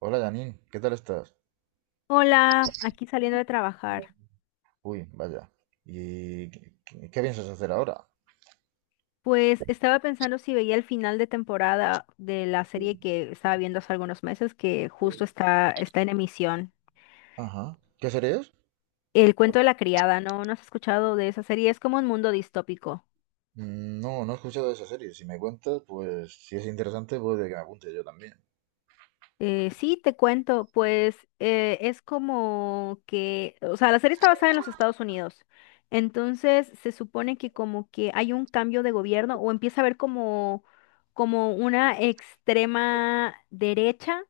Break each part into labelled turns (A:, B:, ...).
A: Hola Janine, ¿qué tal estás?
B: Hola, aquí saliendo de trabajar.
A: Uy, vaya. ¿Y qué piensas hacer ahora?
B: Pues estaba pensando si veía el final de temporada de la serie que estaba viendo hace algunos meses, que justo está en emisión.
A: Ajá. ¿Qué serie es?
B: El cuento de la criada, ¿no? ¿No has escuchado de esa serie? Es como un mundo distópico.
A: Mm, no, no he escuchado de esa serie. Si me cuentas, pues si es interesante, puede que me apunte yo también.
B: Sí, te cuento, pues es como que, o sea, la serie está basada en los Estados Unidos. Entonces se supone que como que hay un cambio de gobierno o empieza a haber como, como una extrema derecha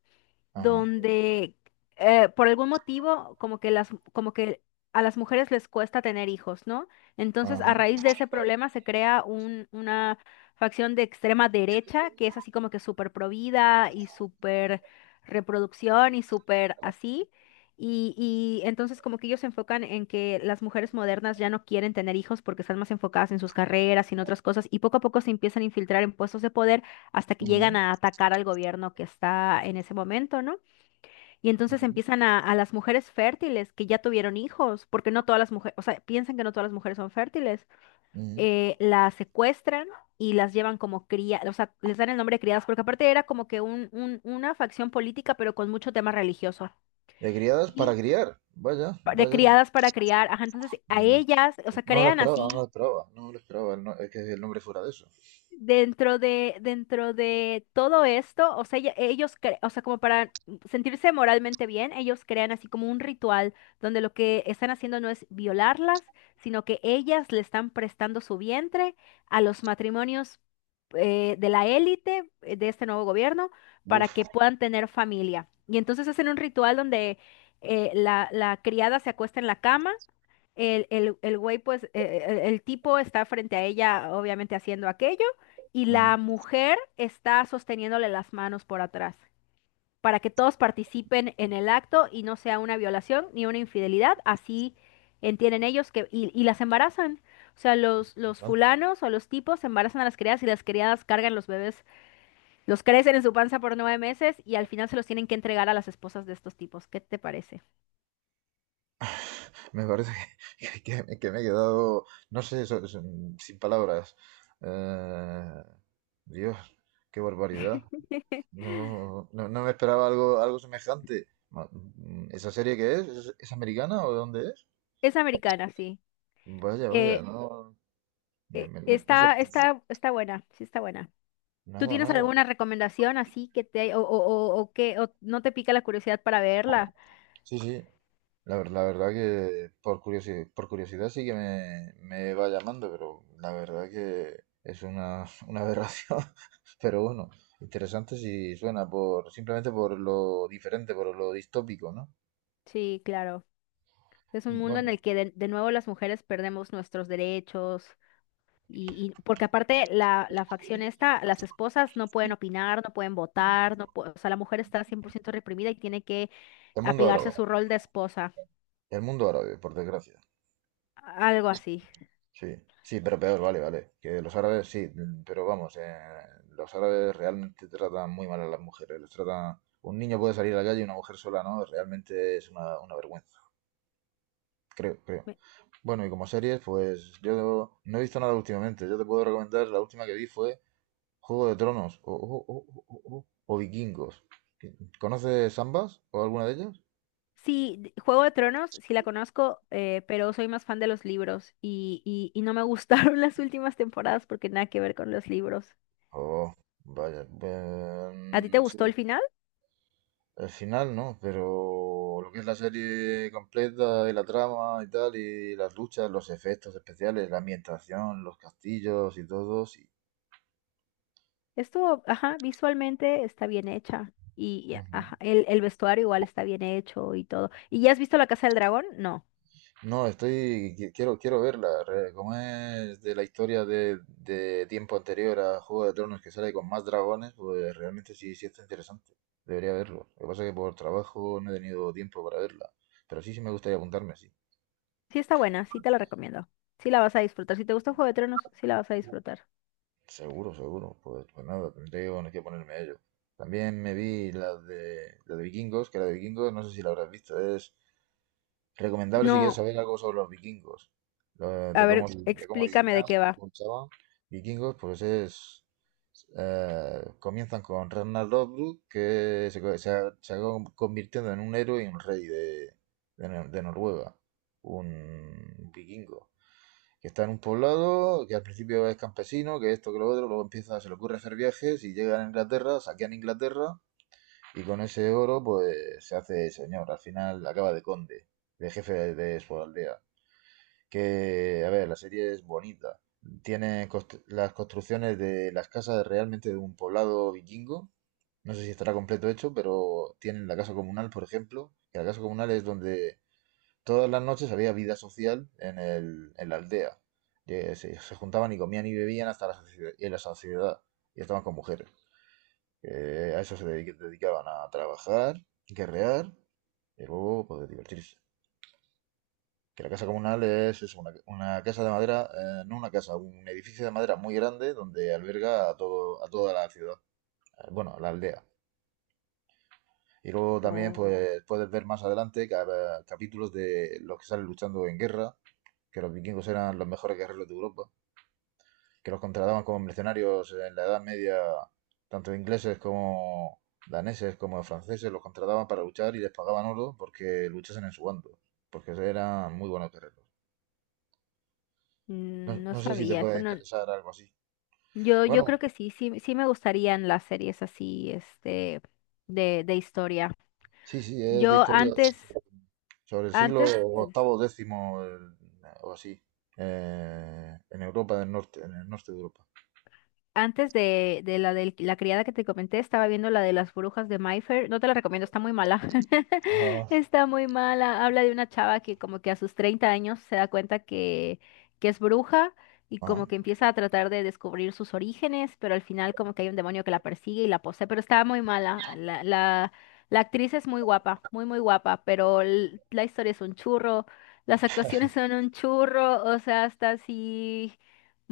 A: Ajá,
B: donde por algún motivo como que las como que a las mujeres les cuesta tener hijos, ¿no? Entonces, a raíz
A: ajá.
B: de ese problema se crea una facción de extrema derecha que es así como que súper provida y súper reproducción y súper así. Y entonces como que ellos se enfocan en que las mujeres modernas ya no quieren tener hijos porque están más enfocadas en sus carreras y en otras cosas y poco a poco se empiezan a infiltrar en puestos de poder hasta que
A: Ujú,
B: llegan a atacar al gobierno que está en ese momento, ¿no? Y entonces
A: ujú,
B: a las mujeres fértiles que ya tuvieron hijos, porque no todas las mujeres, o sea, piensan que no todas las mujeres son fértiles,
A: ujú.
B: las secuestran y las llevan como cría, o sea, les dan el nombre de criadas, porque aparte era como que una facción política, pero con mucho tema religioso.
A: De criadas
B: Y
A: para criar. Vaya,
B: de
A: vaya.
B: criadas para criar, ajá, entonces a
A: No,
B: ellas, o sea,
A: no lo
B: crean
A: esperaba, no lo
B: así.
A: esperaba. No lo esperaba. El es que el nombre fuera de eso.
B: Dentro de todo esto, o sea, ellos, o sea, como para sentirse moralmente bien, ellos crean así como un ritual donde lo que están haciendo no es violarlas, sino que ellas le están prestando su vientre a los matrimonios de la élite, de este nuevo gobierno para
A: Uf.
B: que puedan tener familia. Y entonces hacen un ritual donde la criada se acuesta en la cama. El güey, pues, el tipo está frente a ella, obviamente haciendo aquello y
A: Ajá,
B: la mujer está sosteniéndole las manos por atrás, para que todos participen en el acto y no sea una violación ni una infidelidad, así entienden ellos, y las embarazan. O sea, los
A: interesante.
B: fulanos o los tipos embarazan a las criadas y las criadas cargan los bebés, los crecen en su panza por 9 meses y al final se los tienen que entregar a las esposas de estos tipos. ¿Qué te parece?
A: Me parece que me he quedado, no sé, sin palabras. Eh, Dios, qué barbaridad. No, no, no me esperaba algo, algo semejante. ¿Esa serie qué es? Es americana o de dónde es?
B: Es americana, sí.
A: Vaya, vaya,
B: Eh,
A: no. Me, me, me- me he
B: está buena, sí está buena. ¿Tú
A: Nada,
B: tienes
A: nada.
B: alguna recomendación así que te o no te pica la curiosidad para verla?
A: Sí, sí. La verdad que por curiosidad sí que me va llamando, pero la verdad que es una una aberración. Pero bueno, interesante si suena por simplemente por lo diferente, por lo distópico, ¿no?
B: Sí, claro. Es un mundo en el
A: Bueno,
B: que de nuevo las mujeres perdemos nuestros derechos porque aparte la facción esta, las esposas no pueden opinar, no pueden votar, no pu- o sea, la mujer está 100% reprimida y tiene que
A: el mundo
B: apegarse a
A: árabe,
B: su rol de esposa,
A: el mundo árabe, por desgracia.
B: algo así.
A: Sí, sí, pero peor, vale, vale. Que los árabes sí, mm, pero vamos, los árabes realmente tratan muy mal a las mujeres. Les tratan, un niño puede salir a la calle y una mujer sola no, realmente es una vergüenza. Creo, creo.
B: Me-
A: Bueno, y como series, pues yo no he visto nada últimamente. Yo te puedo recomendar, la última que vi fue Juego de Tronos o Vikingos. ¿Conoces ambas o alguna de ellas?
B: Sí, Juego de Tronos, sí la conozco, pero soy más fan de los libros y no me gustaron las últimas temporadas porque nada que ver con los libros.
A: Oh, vaya.
B: ¿A ti te
A: Sí,
B: gustó el final?
A: el final no, pero lo que es la serie completa y la trama y tal, y las luchas, los efectos especiales, la ambientación, los castillos y todo, sí.
B: Esto, ajá, visualmente está bien hecha. Ajá, el vestuario igual está bien hecho y todo. ¿Y ya has visto La Casa del Dragón? No.
A: No, estoy, quiero, quiero verla, como es de la historia de tiempo anterior a Juego de Tronos que sale con más dragones, pues realmente sí, sí está interesante, debería verlo. Lo que pasa es que por trabajo no he tenido tiempo para verla, pero sí, sí me gustaría apuntarme, sí.
B: Sí está buena, sí te la recomiendo. Sí la vas a disfrutar. Si te gusta Juego de Tronos, sí la vas a disfrutar.
A: Seguro, seguro, pues, pues nada, tendré que bueno, que ponerme a ello. También me vi la de Vikingos, que la de Vikingos no sé si la habrás visto, es recomendable si quieres
B: No,
A: saber algo sobre los vikingos, lo-
B: a
A: de cómo,
B: ver,
A: de cómo
B: explícame
A: vivían,
B: de qué va.
A: cómo luchaban. Vikingos, pues es. Comienzan con Ragnar Lothbrok, que se, se ha convirtiendo en un héroe y un rey de, de Noruega, un vikingo, que está en un poblado, que al principio es campesino, que esto, que lo otro, luego empieza, se le ocurre hacer viajes y llegan a Inglaterra, saquean Inglaterra y con ese oro, pues se hace señor. Al final acaba de conde, de jefe de su aldea. Que, a ver, la serie es bonita. Tiene las construcciones de las casas realmente de un poblado vikingo. No sé si estará completo hecho, pero tienen la casa comunal, por ejemplo. Que la casa comunal es donde todas las noches había vida social en el, en la aldea. Que se juntaban y comían y bebían hasta en la saciedad. Y estaban con mujeres. A eso dedicaban a trabajar, guerrear y luego poder divertirse. Que la casa comunal es eso, una casa de madera, no una casa, un edificio de madera muy grande donde alberga a todo, a toda la ciudad, bueno, la aldea. Y luego también
B: Oh,
A: pues, puedes ver más adelante capítulos de los que salen luchando en guerra, que los vikingos eran los mejores guerreros de Europa, que los contrataban como mercenarios en la Edad Media, tanto ingleses como daneses como franceses, los contrataban para luchar y les pagaban oro porque luchasen en su bando, porque eran muy buenos guerreros. No,
B: mm, no
A: no sé si te
B: sabía, esto
A: puede
B: no.
A: interesar algo así.
B: Yo
A: Bueno,
B: creo que sí, sí, sí me gustarían las series así, este, de historia.
A: sí, sí, es de
B: Yo
A: historia
B: antes,
A: sobre el siglo
B: antes
A: octavo, décimo o así, en Europa del Norte, en el norte de Europa.
B: Antes de la criada que te comenté, estaba viendo la de las brujas de Mayfair. No te la recomiendo, está muy mala.
A: Ah,
B: Está muy mala. Habla de una chava que como que a sus 30 años se da cuenta que es bruja y
A: ajá,
B: como que empieza a tratar de descubrir sus orígenes, pero al final como que hay un demonio que la persigue y la posee, pero está muy mala. La actriz es muy guapa, muy, muy guapa, pero la historia es un churro. Las actuaciones son un churro, o sea, hasta así.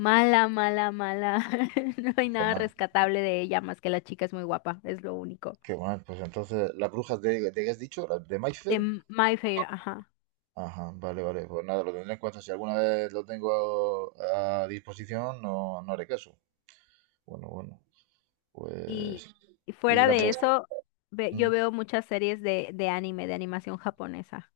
B: Mala, mala, mala. No hay
A: pues qué
B: nada
A: mal,
B: rescatable de ella más que la chica es muy guapa, es lo único.
A: qué mal. Pues entonces, ¿las brujas de qué has dicho? ¿Las de
B: De
A: Mayfair?
B: My Fair, ajá.
A: Ajá, vale, vale. Pues nada, lo tendré en cuenta. Si alguna vez lo tengo a disposición, no, no haré caso. Bueno, bueno.
B: Y,
A: Pues.
B: y
A: Y
B: fuera
A: la
B: de eso, yo
A: mm.
B: veo muchas series de anime, de animación japonesa.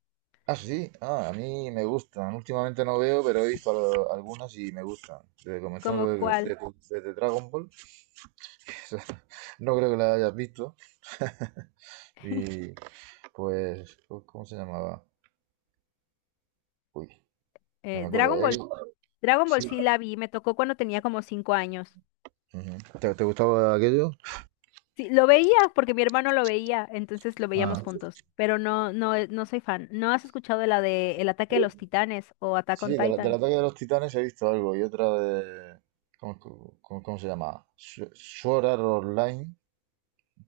A: Ah, sí. Ah, a mí me gustan. Últimamente no veo, pero he visto algunas y me gustan. Desde comenzando
B: ¿Como cuál?
A: desde, desde Dragon Ball. No creo que la hayas visto. Y pues, ¿cómo se llamaba? Uy, no me
B: Dragon
A: acuerdo. Él-
B: Ball, Dragon Ball
A: Sí.
B: sí la vi, me tocó cuando tenía como 5 años.
A: Ujú. ¿Te, te gustaba aquello?
B: Sí, lo veía porque mi hermano lo veía, entonces lo veíamos
A: Ah.
B: juntos. Pero no, no, no soy fan. ¿No has escuchado de la de El ataque de los titanes o Attack
A: Sí,
B: on
A: del
B: Titan?
A: ataque de los titanes he visto algo y otra de... ¿Cómo, cómo se llama? Sword Art Online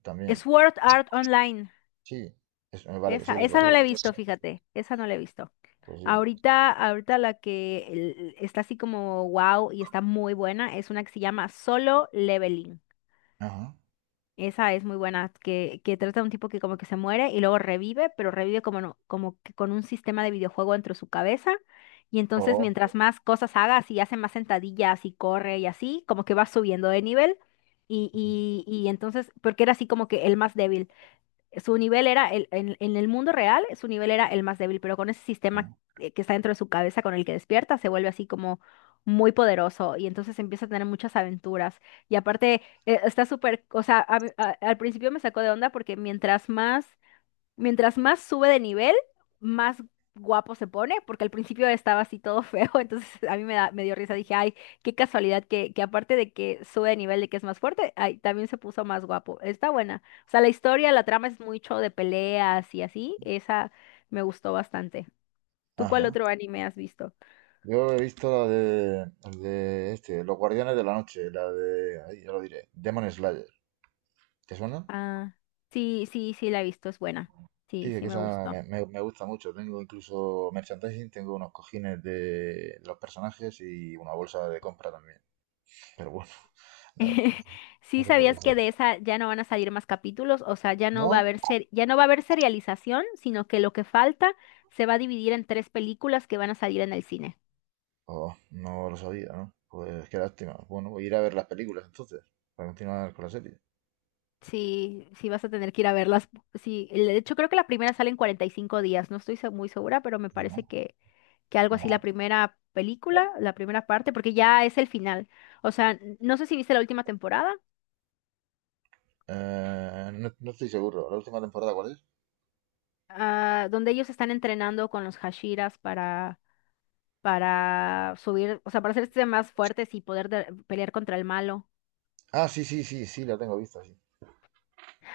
A: también.
B: Sword Art Online.
A: Sí, vale, sí, lo
B: Esa no la
A: conozco.
B: he visto, fíjate, esa no la he visto.
A: Pues sí.
B: Ahorita la que está así como wow y está muy buena es una que se llama Solo Leveling.
A: Ajá.
B: Esa es muy buena, que trata de un tipo que como que se muere y luego revive, pero revive como, como que con un sistema de videojuego dentro de su cabeza. Y entonces
A: Oh,
B: mientras más cosas hagas y hace más sentadillas y corre y así, como que va subiendo de nivel. Y entonces, porque era así como que el más débil. Su nivel era, en el mundo real, su nivel era el más débil, pero con ese sistema
A: oh,
B: que está dentro de su cabeza con el que despierta, se vuelve así como muy poderoso y entonces empieza a tener muchas aventuras. Y aparte, está súper, o sea, al principio me sacó de onda porque mientras más sube de nivel, más guapo se pone, porque al principio estaba así todo feo, entonces a mí me dio risa, dije, ay, qué casualidad que aparte de que sube de nivel, de que es más fuerte, ay, también se puso más guapo. Está buena. O sea, la historia, la trama es mucho de peleas y así, esa me gustó bastante. ¿Tú cuál
A: ajá.
B: otro anime has visto?
A: Yo he visto la de, el de este, Los Guardianes de la Noche, la de, ahí ya lo diré, Demon Slayer. ¿Te suena?
B: Ah, sí, sí, sí, la he visto, es buena. Sí,
A: Sí, es
B: sí
A: que
B: me
A: esa
B: gustó.
A: me gusta mucho. Tengo incluso merchandising, tengo unos cojines de los personajes y una bolsa de compra también. Pero bueno, nada,
B: ¿Sí
A: eso por
B: sabías
A: decir.
B: que de esa ya no van a salir más capítulos, o sea, ya no va a
A: ¿No?
B: haber ya no va a haber serialización, sino que lo que falta se va a dividir en tres películas que van a salir en el cine?
A: Oh, no lo sabía, ¿no? Pues qué lástima. Bueno, voy a ir a ver las películas entonces, para continuar con la serie.
B: Sí, sí vas a tener que ir a verlas. Sí, de hecho creo que la primera sale en 45 días, no estoy muy segura, pero me
A: Ajá,
B: parece que algo así
A: ajá.
B: la primera película, la primera parte, porque ya es el final. O sea, no sé si viste la última temporada,
A: No, no estoy seguro. ¿La última temporada cuál es?
B: ah, donde ellos están entrenando con los Hashiras para subir, o sea, para hacerse más fuertes y poder pelear contra el malo.
A: Ah, sí, sí, sí, sí, la tengo vista, sí.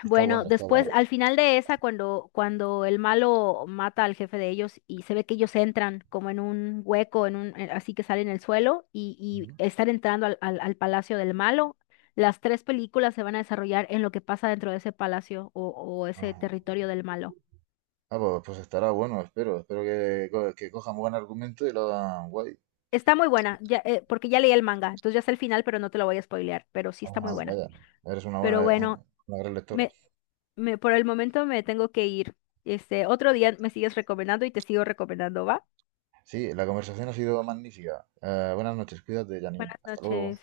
A: Está
B: Bueno,
A: buena, está buena.
B: después, al final de esa, cuando el malo mata al jefe de ellos y se ve que ellos entran como en un hueco, en un, así que salen el suelo y
A: Ujú,
B: están entrando al palacio del malo, las tres películas se van a desarrollar en lo que pasa dentro de ese palacio o ese
A: ajá.
B: territorio del malo.
A: Ah, pues, pues estará bueno, espero. Espero que, que cojan buen argumento y lo hagan guay.
B: Está muy buena, ya, porque ya leí el manga, entonces ya sé el final, pero no te lo voy a spoilear, pero sí está muy
A: Ajá,
B: buena.
A: vaya, eres una buena,
B: Pero bueno,
A: una gran lectora.
B: me, me, por el momento me tengo que ir. Este, otro día me sigues recomendando y te sigo recomendando, ¿va?
A: Sí, la conversación ha sido magnífica. Buenas noches, cuídate, Janine.
B: Buenas
A: Hasta luego.
B: noches.